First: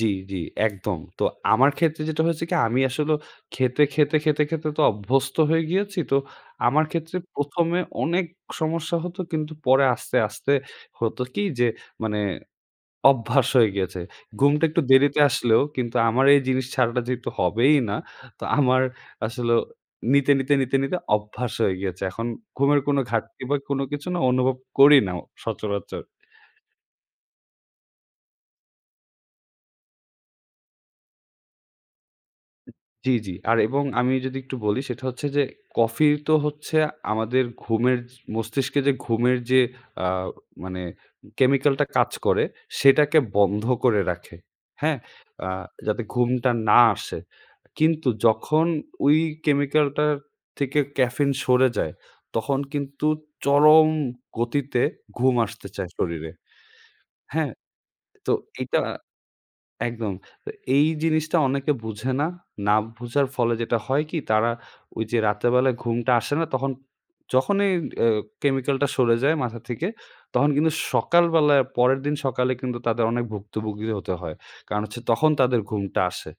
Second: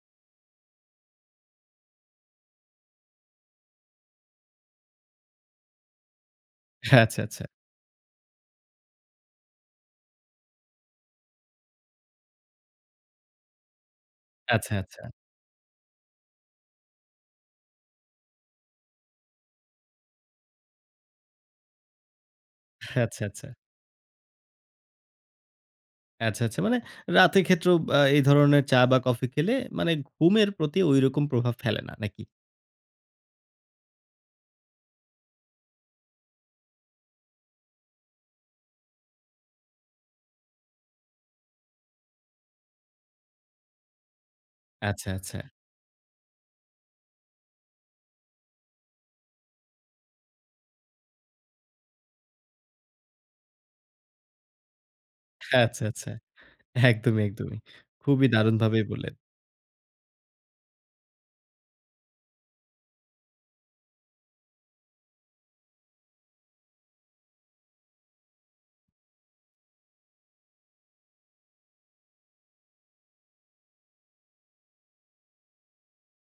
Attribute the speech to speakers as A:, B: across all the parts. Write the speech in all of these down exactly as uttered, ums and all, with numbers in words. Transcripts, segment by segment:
A: জি, জি। একদম। তো আমার ক্ষেত্রে যেটা হয়েছে কি, আমি আসলেও খেতে, খেতে, খেতে, খেতে তো অভ্যস্ত হয়ে গিয়েছি। তো, আমার ক্ষেত্রে
B: আচ্ছা, আচ্ছা।
A: প্রথম এ অনেক সমস্যা হতো কিন্তু পরে আস্তে, আস্তে, হতো কি? যে মানে অভ্যাস হয়ে গিয়েছে। ঘুমটা
B: আচ্ছা,
A: একটু
B: আচ্ছা।
A: দেরিতে আসলেও কিন্তু আমার এই জিনিস ছাড়াটা যেহেতু হবেই না, তো আমার আসলেও নিতে, নিতে, নিতে, নিতে অভ্যাস হয়ে গিয়েছে। এখন ঘুমের কোন
B: আচ্ছা,
A: ঘাটতি
B: আচ্ছা।
A: বা কোনো কিছু না অনুভব করি নাও সচরাচর।
B: আচ্ছা, আচ্ছা। মানে রাতে ক্ষেত্রেও ব্যা এই ধরনের চা বা কফি খেলে মানে ঘুমের প্রতি ঐরকম প্রভাব ফেলে না, নাকি?
A: জি, জি। আর এবং আমি যদি একটু বলি, সেটা হচ্ছে যে কফি তো হচ্ছে আমাদের ঘুমের মস্তিষ্কে যে ঘুমের যে আ মানে chemical কাজ করে, সেটাকে বন্ধ করে রাখে। হ্যাঁ?
B: আচ্ছা, আচ্ছা।
A: আ যাতে ঘুমটা না আসে। কিন্তু যখন ওই chemical টার থেকে caffeine সরে যায় তখন কিন্তু চরম গতিতে ঘুম আসতে
B: আচ্ছা,
A: চায়
B: আচ্ছা।
A: শরীরে।
B: একদমই,
A: হ্যাঁ?
B: একদমই। খুবই
A: তো
B: দারুন
A: এইটা
B: ভাবেই বললেন।
A: একদম। তো এই জিনিসটা অনেকে বুঝে না, না বোঝার ফলে যেটা হয় কি, তারা ওইযে রাতেরবেলায় ঘুমটা আসে না তখন যখনই অ্যা chemical টা সরে যায় মাথা থেকে, তখন কিন্তু সকালবেলায় পরের দিন সকালে কিন্তু তাদের অনেক ভুক্তভুগিও হতে হয়। কারণ হচ্ছে তখন তাদের ঘুমটা আসে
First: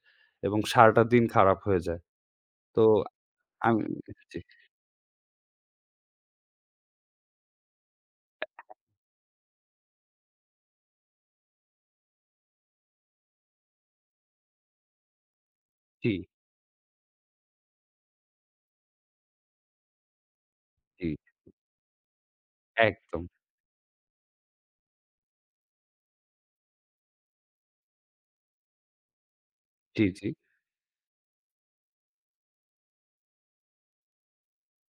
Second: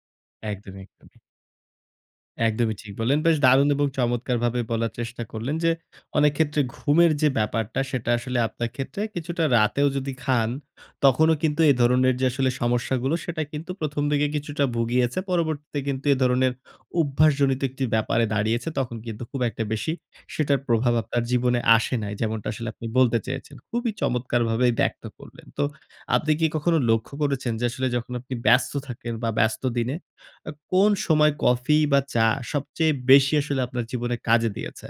A: এবং
B: একদমই,
A: সারাটা
B: একদমই।
A: দিন খারাপ হয়ে যায়।
B: একদমই
A: তো
B: ঠিক বললেন, বেশ দারুণ
A: আমি
B: এবং
A: জি।
B: চমৎকারভাবে বলার চেষ্টা করলেন যে, অনেক ক্ষেত্রে ঘুমের যে ব্যাপারটা সেটা আসলে আপনার ক্ষেত্রে কিছুটা রাতেও যদি খান, তখনও কিন্তু এ ধরনের যে আসলে সমস্যাগুলো সেটা কিন্তু প্রথম দিকে কিছুটা ভুগিয়েছে। পরবর্তীতে কিন্তু এ
A: জি।
B: ধরনের অভ্যাসজনিত একটি ব্যাপারে দাঁড়িয়েছে। তখন কিন্তু খুব একটা বেশি সেটার প্রভাব
A: জি।
B: আপনার জীবনে আসে নাই। যেমনটা আসলে আপনি বলতে
A: একদম।
B: চেয়েছেন। খুবই চমৎকারভাবেই ব্যক্ত করলেন। তো আপনি কি কখনো লক্ষ্য করেছেন যে আসলে যখন আপনি ব্যস্ত থাকেন বা ব্যস্ত দিনে,
A: জ্বি, জ্বি।
B: আ কোন সময় কফি বা চা সবচেয়ে বেশি আসলে আপনার জীবনে কাজে দিয়েছে?